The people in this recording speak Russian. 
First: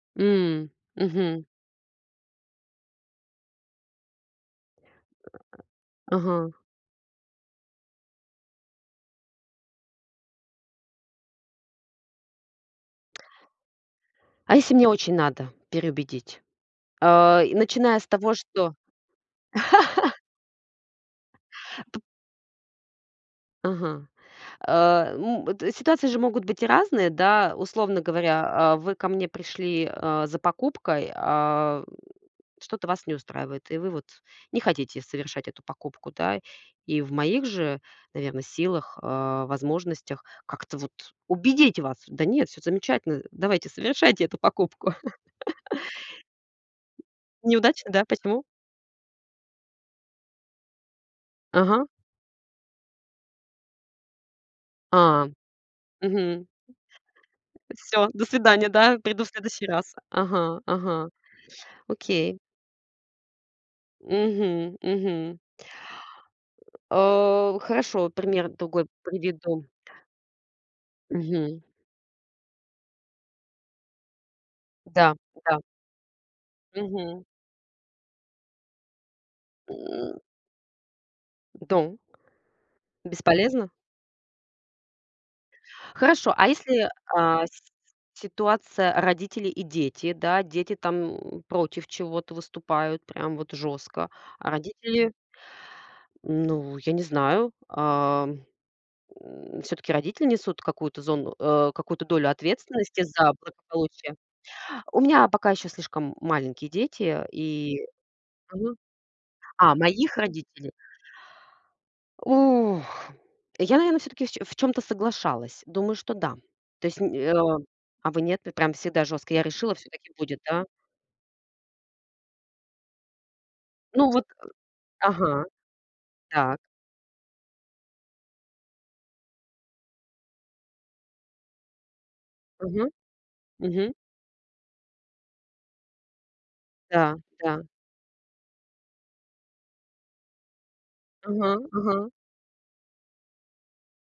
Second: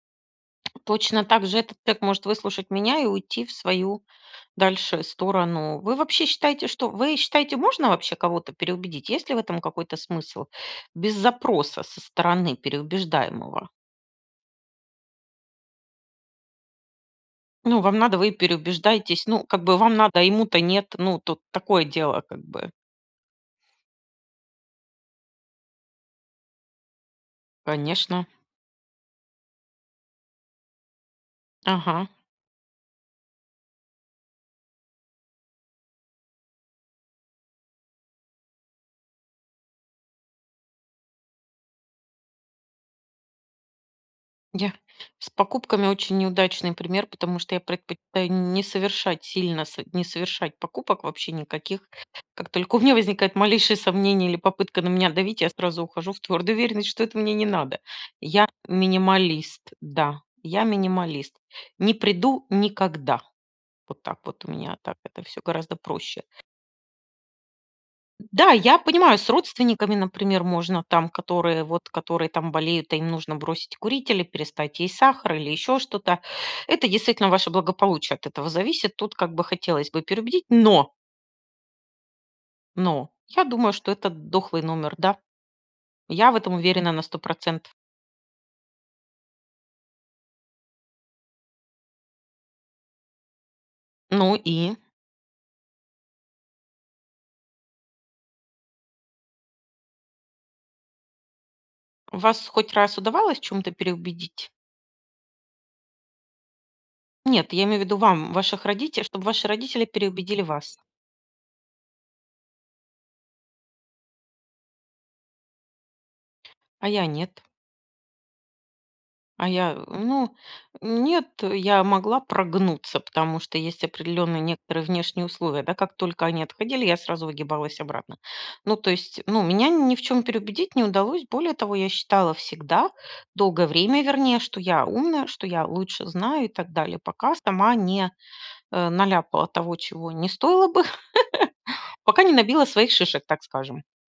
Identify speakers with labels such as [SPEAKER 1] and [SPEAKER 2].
[SPEAKER 1] М,
[SPEAKER 2] Точно
[SPEAKER 1] мгм.
[SPEAKER 2] также этот тег может выслушать меня и уйти в свою дальше сторону. Вы, вообще,
[SPEAKER 1] Ага.
[SPEAKER 2] считаете, что вы считаете, можно вообще кого-то переубедить? Есть ли в этом какой-то смысл, без запроса со стороны переубеждаемого?
[SPEAKER 1] А если мне очень надо переубедить? А, и
[SPEAKER 2] Ну,
[SPEAKER 1] начиная
[SPEAKER 2] вам
[SPEAKER 1] с
[SPEAKER 2] надо, вы и
[SPEAKER 1] того, что
[SPEAKER 2] переубеждаетесь, ну, как бы вам надо, а ему-то нет, ну, тут такое дело, как бы.
[SPEAKER 1] Ага. А, м, это ситуации же могут быть и разные, да. Условно
[SPEAKER 2] Конечно.
[SPEAKER 1] говоря, а вы ко мне пришли, а, за покупкой, ам,
[SPEAKER 2] Ага.
[SPEAKER 1] что-то вас не устраивает, и вы вот не хотите совершать эту покупку, да. И в моих же, наверно, силах, а, возможностях как-то вот убедить вас: "Да нет, всё замечательно, давайте совершайте эту
[SPEAKER 2] Я
[SPEAKER 1] покупку."
[SPEAKER 2] С покупками очень неудачный пример, потому что я
[SPEAKER 1] Неудачно, да?
[SPEAKER 2] предпочитаю
[SPEAKER 1] Почему?
[SPEAKER 2] не совершать сильно, со не совершать покупок вообще
[SPEAKER 1] Ага.
[SPEAKER 2] никаких. Как только у меня возникает малейшие сомнения или попытка на меня
[SPEAKER 1] Ам.
[SPEAKER 2] давить, я сразу ухожу в
[SPEAKER 1] Мгм.
[SPEAKER 2] твердую уверенность, что это мне не надо.
[SPEAKER 1] Всё, до
[SPEAKER 2] Я-
[SPEAKER 1] свидания, да, приду в следующий
[SPEAKER 2] минималист,
[SPEAKER 1] раз.
[SPEAKER 2] да,
[SPEAKER 1] Ага,
[SPEAKER 2] я-
[SPEAKER 1] ага,
[SPEAKER 2] минималист, не
[SPEAKER 1] окей.
[SPEAKER 2] приду никогда. Вот так вот у
[SPEAKER 1] Мгм.
[SPEAKER 2] меня, так это
[SPEAKER 1] Мгм.
[SPEAKER 2] всё гораздо проще.
[SPEAKER 1] А хорошо, пример
[SPEAKER 2] Да, я
[SPEAKER 1] другой
[SPEAKER 2] понимаю, с
[SPEAKER 1] приведу.
[SPEAKER 2] родственниками, например, можно там,
[SPEAKER 1] Мгм.
[SPEAKER 2] которые вот, которые там болеют, и им нужно бросить курить или перестать есть
[SPEAKER 1] Да,
[SPEAKER 2] сахар, или
[SPEAKER 1] да.
[SPEAKER 2] ещё что-то. Это
[SPEAKER 1] Мгм.
[SPEAKER 2] действительно ваше благополучие от этого зависит. Тут как бы хотелось бы
[SPEAKER 1] М.
[SPEAKER 2] переубедить, но.
[SPEAKER 1] В дом?
[SPEAKER 2] Но я
[SPEAKER 1] Бесполезно?
[SPEAKER 2] думаю, что это дохлый номер, да, я
[SPEAKER 1] Хорошо.
[SPEAKER 2] в
[SPEAKER 1] А
[SPEAKER 2] этом
[SPEAKER 1] если,
[SPEAKER 2] уверена на сто
[SPEAKER 1] а, с
[SPEAKER 2] процентов.
[SPEAKER 1] ситуация родители и дети, да? Дети там против чего-то выступают, прям вот жёстко.
[SPEAKER 2] Ну
[SPEAKER 1] А
[SPEAKER 2] и?
[SPEAKER 1] родители Ну, я не знаю. Ам, м, всё-таки родители несут какую-то зону э, какую-то долю
[SPEAKER 2] Вас хоть раз
[SPEAKER 1] ответственности за
[SPEAKER 2] удавалось в чём-то
[SPEAKER 1] благополучие.
[SPEAKER 2] переубедить?
[SPEAKER 1] У меня пока еще слишком маленькие дети
[SPEAKER 2] Нет, я имею
[SPEAKER 1] и
[SPEAKER 2] ввиду вам, ваших
[SPEAKER 1] Мгм.
[SPEAKER 2] родите чтоб ваши
[SPEAKER 1] А,
[SPEAKER 2] родители
[SPEAKER 1] моих
[SPEAKER 2] переубедили
[SPEAKER 1] родителей?
[SPEAKER 2] вас.
[SPEAKER 1] Ух! Я, наверно, всё-таки в чё в чём-то соглашалась. Думаю, что да.
[SPEAKER 2] А
[SPEAKER 1] То есть,
[SPEAKER 2] я
[SPEAKER 1] н э,
[SPEAKER 2] нет.
[SPEAKER 1] а. А вы нет? Пр прям всегда жёстко. Я
[SPEAKER 2] А я,
[SPEAKER 1] решила,
[SPEAKER 2] э,
[SPEAKER 1] всё так и
[SPEAKER 2] ну,
[SPEAKER 1] будет, да?
[SPEAKER 2] нет, э, я могла прогнуться, потому что есть
[SPEAKER 1] Ну, вот
[SPEAKER 2] определенные некоторые внешние
[SPEAKER 1] ага.
[SPEAKER 2] условия, да, как только они
[SPEAKER 1] Так.
[SPEAKER 2] отходили, я сразу выгибалась обратно. Ну, то есть, ну, меня ни в чем переубедить не удалось. Более того, я считала всегда,
[SPEAKER 1] Мгм.
[SPEAKER 2] долгое
[SPEAKER 1] Мгм.
[SPEAKER 2] время, вернее, что я умная, что я лучше знаю и так далее,
[SPEAKER 1] Да.
[SPEAKER 2] пока
[SPEAKER 1] Да.
[SPEAKER 2] сама не, э, наляпала того, чего не стоило бы,
[SPEAKER 1] Ага. Ага.
[SPEAKER 2] пока не набила своих шишек, так скажем.